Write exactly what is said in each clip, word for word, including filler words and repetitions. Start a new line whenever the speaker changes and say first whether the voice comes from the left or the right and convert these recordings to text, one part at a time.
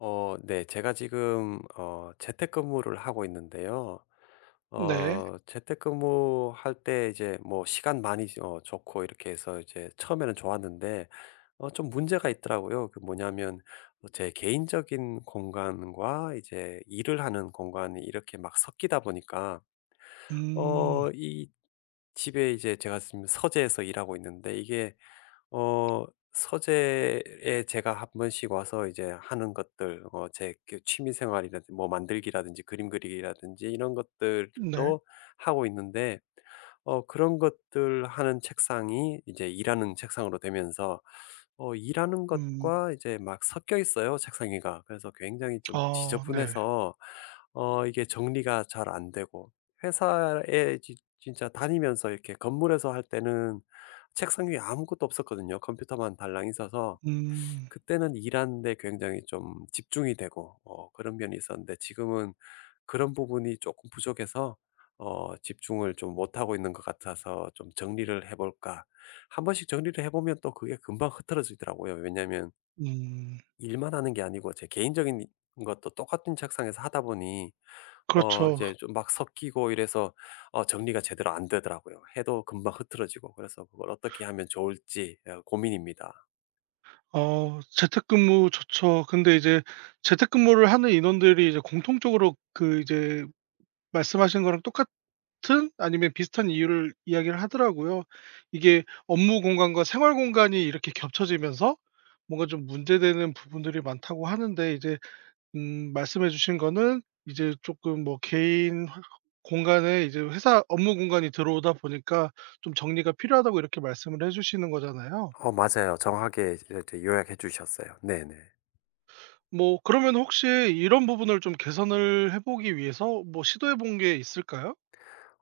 left: 어 네. 제가 지금 어 재택근무를 하고 있는데요.
right: 네.
left: 어 재택근무할 때 이제 뭐 시간 많이 어 좋고 이렇게 해서 이제 처음에는 좋았는데, 어 좀 문제가 있더라고요. 그 뭐냐면 어 제 개인적인 공간과 이제 일을 하는 공간이 이렇게 막 섞이다 보니까,
right: 음.
left: 어 이 집에 이제 제가 지금 서재에서 일하고 있는데, 이게 어 서재에 제가 한 번씩 와서 이제 하는 것들, 어 제그 취미 생활이라든 지 뭐 만들기라든지 그림 그리기라든지 이런
right: 네.
left: 것들도 하고 있는데, 어 그런 것들 하는 책상이 이제 일하는 책상으로 되면서 어 일하는
right: 음.
left: 것과 이제 막 섞여 있어요, 책상 위가. 그래서 굉장히 좀
right: 아 네.
left: 지저분해서 어 이게 정리가 잘 안 되고, 회사에 지 진짜 다니면서 이렇게 건물에서 할 때는 책상 위에 아무것도 없었거든요. 컴퓨터만 달랑 있어서
right: 음.
left: 그때는 일하는데 굉장히 좀 집중이 되고 어 그런 면이 있었는데, 지금은 그런 부분이 조금 부족해서 어 집중을 좀 못하고 있는 것 같아서, 좀 '정리를 해 볼까.' 한 번씩 정리를 해 보면 또 그게 금방 흐트러지더라고요. 왜냐하면
right: 음.
left: 일만 하는 게 아니고 제 개인적인 것도 똑같은 책상에서 하다 보니 어
right: 그렇죠.
left: 이제 좀 막 섞이고, 이래서 어 정리가 제대로 안 되더라고요. 해도 금방 흐트러지고. 그래서 그걸 어떻게 하면 좋을지 어 고민입니다.
right: 어 재택근무 좋죠. 근데 이제 재택근무를 하는 인원들이 이제 공통적으로 그 이제 말씀하신 거랑 똑같은 아니면 비슷한 이유를 이야기를 하더라고요. 이게 업무 공간과 생활 공간이 이렇게 겹쳐지면서 뭔가 좀 문제되는 부분들이 많다고 하는데 이제 음 말씀해 주신 거는 이제 조금 뭐 개인 화 공간에 이제 회사 업무 공간이 들어오다 보니까 좀 정리가 필요하다고 이렇게 말씀을 해 주시는 거잖아요.
left: 어 맞아요. 정확하게 이제 요약해 주셨어요. 네네.
right: 뭐 그러면 혹시 이런 부분을 좀 개선을 해 보기 위해서 뭐 시도해 본 게 있을까요?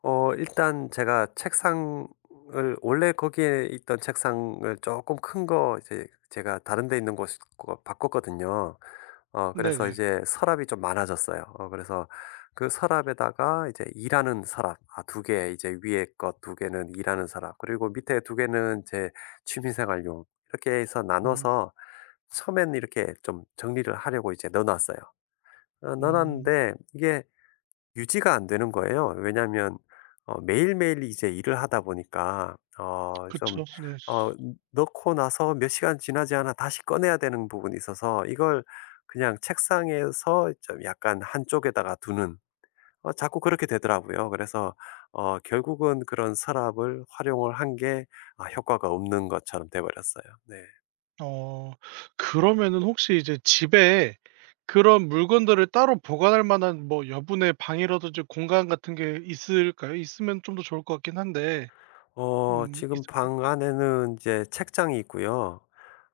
left: 어 일단 제가 책상을, 원래 거기에 있던 책상을 조금 큰 거, 이제 제가 다른 데 있는 곳 거 바꿨거든요. 어 그래서
right: 네네.
left: 이제 서랍이 좀 많아졌어요. 어 그래서 그 서랍에다가 이제 일하는 서랍, 아 두 개, 이제 위에 것 두 개는 일하는 서랍 그리고 밑에 두 개는 제 취미 생활용, 이렇게 해서
right: 음.
left: 나눠서 처음엔 이렇게 좀 정리를 하려고 이제 넣어 놨어요. 어 넣어
right: 음.
left: 놨는데 이게 유지가 안 되는 거예요. 왜냐하면 어 매일매일 이제 일을 하다 보니까, 어 좀
right: 그쵸. 네.
left: 어 넣고 나서 몇 시간 지나지 않아 다시 꺼내야 되는 부분이 있어서, 이걸 그냥 책상에서 좀 약간 한쪽에다가 두는, 어 자꾸 그렇게 되더라고요. 그래서 어 결국은 그런 서랍을 활용을 한 게, 아 효과가 없는 것처럼 돼 버렸어요. 네.
right: 어. 그러면은 혹시 이제 집에 그런 물건들을 따로 보관할 만한 뭐 여분의 방이라든지 공간 같은 게 있을까요? 있으면 좀 더 좋을 것 같긴 한데
left: 어
right: 음
left: 지금
right: 있을까요?
left: 방 안에는 이제 책장이 있고요.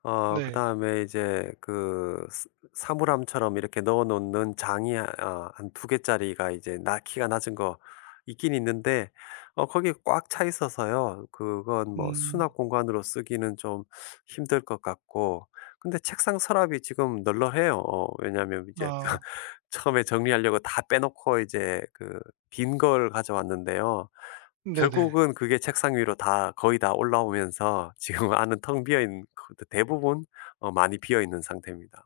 left: 어
right: 네.
left: 그다음에 이제 그 스 사물함처럼 이렇게 넣어 놓는 장이, 아 아 한두 개짜리가, 이제 나 키가 낮은 거 있긴 있는데, 어 거기 꽉 차 있어서요. 그건 뭐
right: 음.
left: 수납 공간으로 쓰기는 좀 힘들 것 같고, 근데 책상 서랍이 지금 널널해요. 어 왜냐하면 이제
right: 아
left: 처음에 정리하려고 다 빼 놓고 이제 그 빈 걸 가져왔는데요.
right: 네네.
left: 결국은 그게 책상 위로 다, 거의 다 올라오면서 지금 안은 텅 비어 있는, 그 대부분 어 많이 비어 있는 상태입니다.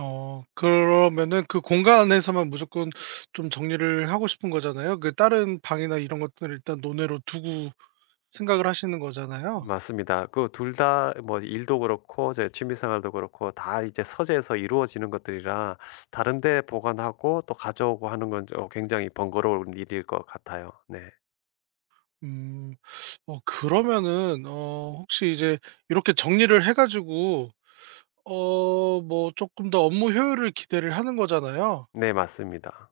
right: 어 그러면은 그 공간에서만 무조건 좀 정리를 하고 싶은 거잖아요. 그 다른 방이나 이런 것들을 일단 논외로 두고 생각을 하시는 거잖아요.
left: 맞습니다. 그 둘 다 뭐 일도 그렇고 제 취미 생활도 그렇고 다 이제 서재에서 이루어지는 것들이라 다른 데 보관하고 또 가져오고 하는 건 어 굉장히 번거로운 일일 것 같아요. 네.
right: 음. 어 그러면은 어 혹시 이제 이렇게 정리를 해 가지고 어 뭐 조금 더 업무 효율을 기대를 하는 거잖아요.
left: 네 맞습니다.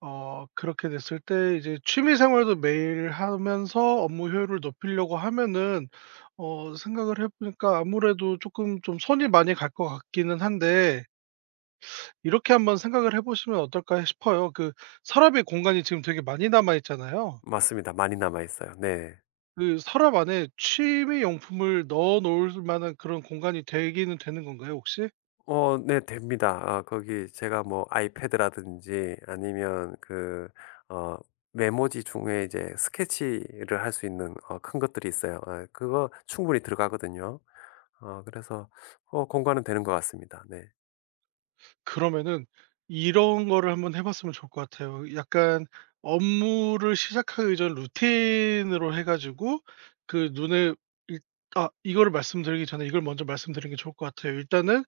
right: 어 그렇게 됐을 때 이제 취미 생활도 매일 하면서 업무 효율을 높이려고 하면은 어 생각을 해 보니까 아무래도 조금 좀 손이 많이 갈 것 같기는 한데 이렇게 한번 생각을 해 보시면 어떨까 싶어요. 그 서랍에 공간이 지금 되게 많이 남아 있잖아요.
left: 맞습니다. 많이 남아 있어요. 네.
right: 그 서랍 안에 취미 용품을 넣어 놓을 만한 그런 공간이 되기는 되는 건가요 혹시?
left: 어 네, 됩니다. 아 거기 제가 뭐 아이패드라든지 아니면 그 어 메모지 중에 이제 스케치를 할 수 있는 어 큰 것들이 있어요. 아 그거 충분히 들어가거든요. 어 그래서 어 공간은 되는 것 같습니다. 네.
right: 그러면은 이런 거를 한번 해 봤으면 좋을 것 같아요. 약간 업무를 시작하기 전 루틴으로 해 가지고 그 눈에 일 아 이거를 말씀드리기 전에 이걸 먼저 말씀드리는 게 좋을 것 같아요. 일단은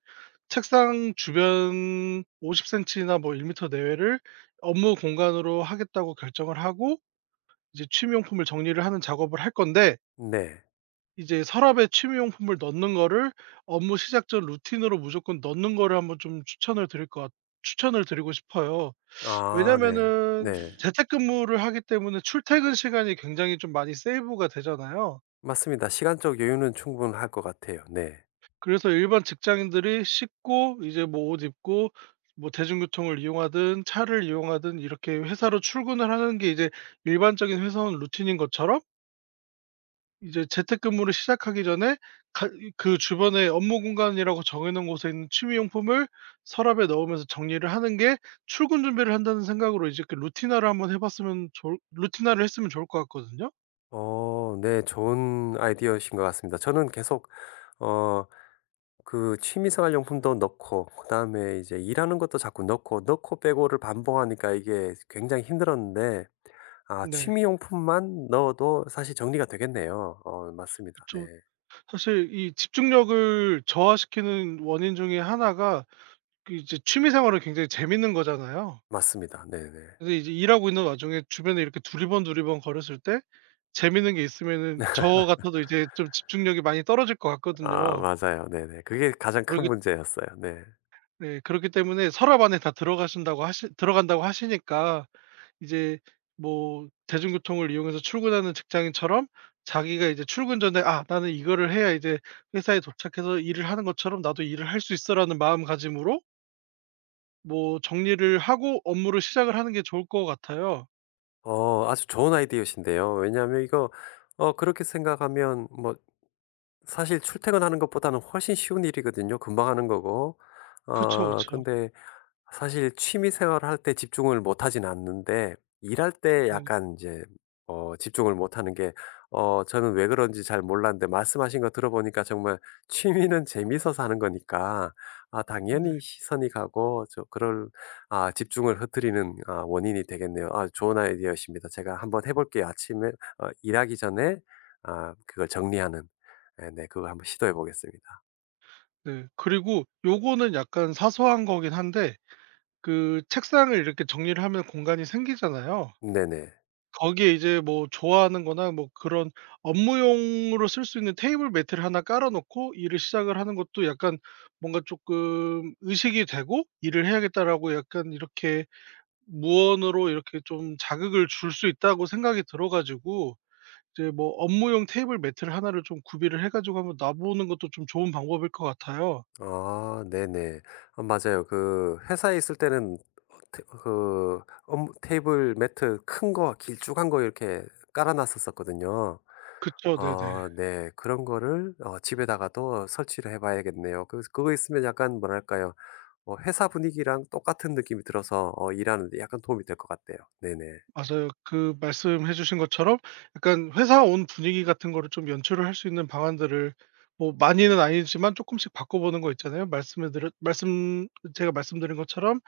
right: 책상 주변 오십 센티 센티나 뭐 1 미터 내외를 업무 공간으로 하겠다고 결정을 하고 이제 취미용품을 정리를 하는 작업을 할 건데
left: 네.
right: 이제 서랍에 취미용품을 넣는 거를 업무 시작 전 루틴으로 무조건 넣는 거를 한번 좀 추천을 드릴 것 같 추천을 드리고 싶어요.
left: 아 네.
right: 왜냐면은
left: 네.
right: 재택근무를 하기 때문에 출퇴근 시간이 굉장히 좀 많이 세이브가 되잖아요.
left: 맞습니다. 시간적 여유는 충분할 것 같아요. 네.
right: 그래서 일반 직장인들이 씻고 이제 뭐 옷 입고 뭐 대중교통을 이용하든 차를 이용하든 이렇게 회사로 출근을 하는 게 이제 일반적인 회사원 루틴인 것처럼 이제 재택근무를 시작하기 전에 가 그 주변에 업무 공간이라고 정해 놓은 곳에 있는 취미용품을 서랍에 넣으면서 정리를 하는 게 출근 준비를 한다는 생각으로 이제 그 루틴화를 한번 해 봤으면 좋을 루틴화를 했으면 좋을 것 같거든요.
left: 어 네. 좋은 아이디어신 것 같습니다. 저는 계속 어 그 취미생활 용품도 넣고 그다음에 이제 일하는 것도 자꾸 넣고 넣고 빼고를 반복하니까 이게 굉장히 힘들었는데, 아
right: 네.
left: 취미 용품만 넣어도 사실 정리가 되겠네요. 어 맞습니다. 네.
right: 그쵸. 사실 이 집중력을 저하시키는 원인 중에 하나가 그 이제 취미 생활은 굉장히 재밌는 거잖아요.
left: 맞습니다. 네네.
right: 근데 이제 일하고 있는 와중에 주변에 이렇게 두리번두리번 거렸을 때 재밌는 게 있으면은 저 같아도 이제 좀 집중력이 많이 떨어질 것
left: 아
right: 같거든요.
left: 맞아요. 네네. 그게 가장
right: 그렇
left: 큰
right: 기
left: 문제였어요. 네.
right: 네, 그렇기 때문에 서랍 안에 다 들어가신다고 하시 들어간다고 하시니까 이제 뭐 대중교통을 이용해서 출근하는 직장인처럼 자기가 이제 출근 전에 '아 나는 이거를 해야 이제 회사에 도착해서 일을 하는 것처럼 나도 일을 할 수 있어.'라는 마음가짐으로 뭐 정리를 하고 업무를 시작을 하는 게 좋을 것 같아요.
left: 어 아주 좋은 아이디어신데요. 왜냐하면 이거 어 그렇게 생각하면 뭐, 사실 출퇴근하는 것보다는 훨씬 쉬운 일이거든요. 금방 하는 거고.
right: 그쵸,
left: 어
right: 그쵸.
left: 근데 사실 취미 생활을 할 때 집중을 못 하진 않는데 일할 때
right: 네.
left: 약간 이제 어 집중을 못 하는 게, 어 저는 왜 그런지 잘 몰랐는데, 말씀하신 거 들어보니까 정말, 취미는 재미있어서 하는 거니까 아
right: 네.
left: 당연히 시선이 가고, 저 그럴 아 집중을 흐트리는, 아 원인이 되겠네요. 아 좋은 아이디어십니다. 제가 한번 해 볼게요. 아침에 어 일하기 전에 아 그걸 정리하는. 예 네. 네, 그거 한번 시도해 보겠습니다.
right: 네. 그리고 요거는 약간 사소한 거긴 한데 그 책상을 이렇게 정리를 하면 공간이 생기잖아요.
left: 네네.
right: 거기에 이제 뭐 좋아하는 거나 뭐 그런 업무용으로 쓸 수 있는 테이블 매트를 하나 깔아 놓고 일을 시작을 하는 것도 약간 뭔가 쪼끔 의식이 되고 '일을 해야겠다.'라고 약간 이렇게 무언으로 이렇게 좀 자극을 줄 수 있다고 생각이 들어 가지고 이제 뭐 업무용 테이블 매트를 하나를 좀 구비를 해 가지고 한번 놔 보는 것도 좀 좋은 방법일 것 같아요.
left: 아 네네. 아 맞아요. 그 회사에 있을 때는 어 테 그 업무 테이블 매트 큰 거 길쭉한 거 이렇게 깔아 놨었었거든요.
right: 그쵸. 네네.
left: 아 네. 그런 거를 어 집에다가도 설치를 해 봐야겠네요. 그 그거 있으면 약간 뭐랄까요? 어 회사 분위기랑 똑같은 느낌이 들어서 어 일하는 데 약간 도움이 될 것 같아요. 네네.
right: 맞아요. 그 말씀해 주신 것처럼 약간 회사 온 분위기 같은 거를 좀 연출을 할 수 있는 방안들을 뭐 많이는 아니지만 조금씩 바꿔 보는 거 있잖아요. 말씀해 드렸 말씀 제가 말씀드린 것처럼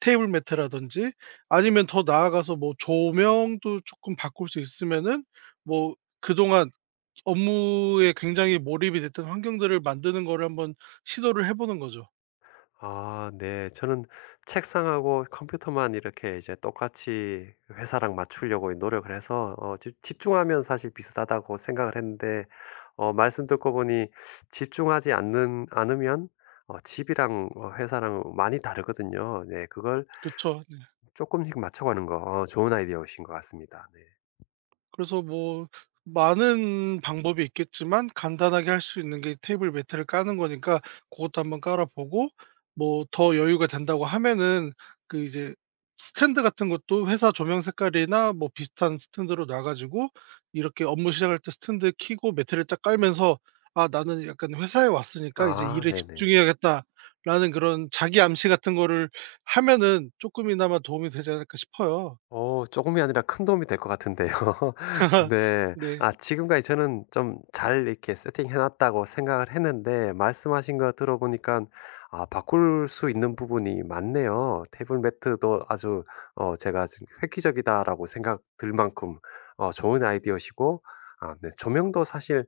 right: 테이블 매트라든지 아니면 더 나아가서 뭐 조명도 조금 바꿀 수 있으면은 뭐 그동안 업무에 굉장히 몰입이 됐던 환경들을 만드는 거를 한번 시도를 해 보는 거죠.
left: 아 네. 저는 책상하고 컴퓨터만 이렇게 이제 똑같이 회사랑 맞추려고 노력을 해서, 어 집 집중하면 사실 비슷하다고 생각을 했는데, 어 말씀 듣고 보니 집중하지 않는 않으면 어 집이랑 어 회사랑 많이 다르거든요. 네. 그걸
right: 그쵸. 네.
left: 조금씩 맞춰가는 거, 어 좋은 아이디어이신 것 같습니다. 네.
right: 그래서 뭐 많은 방법이 있겠지만 간단하게 할 수 있는 게 테이블 매트를 까는 거니까 그것도 한번 깔아 보고 뭐 더 여유가 된다고 하면은 그 이제 스탠드 같은 것도 회사 조명 색깔이나 뭐 비슷한 스탠드로 놔 가지고 이렇게 업무 시작할 때 스탠드 켜고 매트를 딱 깔면서 '아 나는 약간 회사에 왔으니까 이제
left: 아
right: 일에
left: 네네.
right: 집중해야겠다.'라는 그런 자기 암시 같은 거를 하면은 조금이나마 도움이 되지 않을까 싶어요.
left: 어 조금이 아니라 큰 도움이 될 것 같은데요. 네.
right: 네.
left: 아 지금까지 저는 좀 잘 이렇게 세팅해 놨다고 생각을 했는데, 말씀하신 거 들어보니까 아 바꿀 수 있는 부분이 많네요. 테이블 매트도 아주, 어 제가 지금 '획기적이다.'라고 생각 들 만큼 어 좋은 아이디어시고, 아 네, 조명도 사실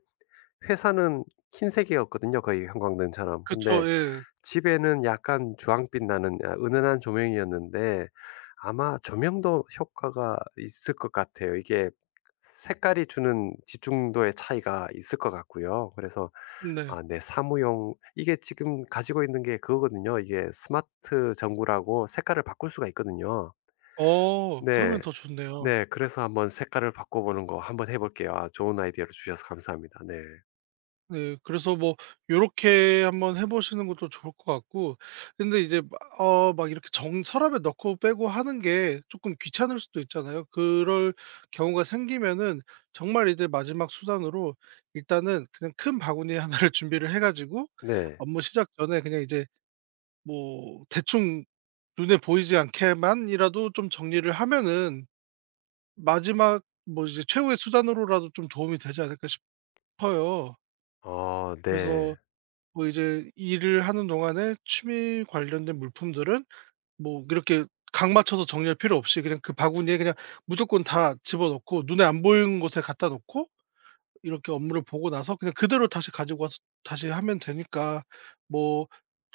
left: 회사는 흰색이었거든요, 거의 형광등처럼.
right: 그쵸.
left: 근데
right: 예.
left: 집에는 약간 주황빛 나는, 아 은은한 조명이었는데 아마 조명도 효과가 있을 것 같아요. 이게 색깔이 주는 집중도의 차이가 있을 것 같고요. 그래서
right: 네.
left: 아 네, 사무용 이게 지금 가지고 있는 게 그거거든요. 이게 스마트 전구라고 색깔을 바꿀 수가 있거든요.
right: 어 그러면
left: 네.
right: 더 좋네요.
left: 네. 그래서 한번 색깔을 바꿔보는 거 한번 해 볼게요. 아 좋은 아이디어를 주셔서 감사합니다. 네.
right: 네. 그래서 뭐 요렇게 한번 해 보시는 것도 좋을 것 같고 근데 이제 막 어 막 이렇게 정 서랍에 넣고 빼고 하는 게 쪼끔 귀찮을 수도 있잖아요. 그럴 경우가 생기면은 정말 이제 마지막 수단으로 일단은 그냥 큰 바구니 하나를 준비를 해 가지고
left: 네.
right: 업무 시작 전에 그냥 이제 뭐 대충 눈에 보이지 않게만이라도 좀 정리를 하면은 마지막 뭐 이제 최후의 수단으로라도 좀 도움이 되지 않을까 싶 커요.
left: 어 네.
right: 그래서 뭐 이제 일을 하는 동안에 취미 관련된 물품들은 뭐 이렇게 각 맞춰서 정리할 필요 없이 그냥 그 바구니에 그냥 무조건 다 집어넣고 눈에 안 보이는 곳에 갖다 놓고 이렇게 업무를 보고 나서 그냥 그대로 다시 가지고 와서 다시 하면 되니까 뭐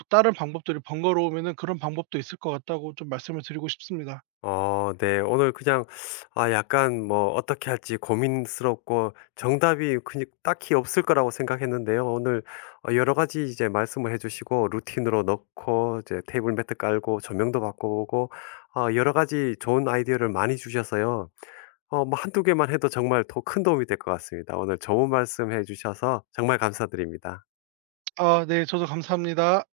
right: 다른 방법들이 번거로우면은 그런 방법도 있을 것 같다고 좀 말씀을 드리고 싶습니다.
left: 어 네. 오늘 그냥 아 약간 뭐 어떻게 할지 고민스럽고 정답이 그냥 딱히 없을 거라고 생각했는데요. 오늘 어 여러 가지 이제 말씀을 해 주시고 루틴으로 넣고 이제 테이블 매트 깔고 조명도 바꿔보고, 아 여러 가지 좋은 아이디어를 많이 주셔서요. 어 뭐 한두 개만 해도 정말 더 큰 도움이 될 것 같습니다. 오늘 좋은 말씀해 주셔서 정말 감사드립니다.
right: 아 네. 저도 감사합니다.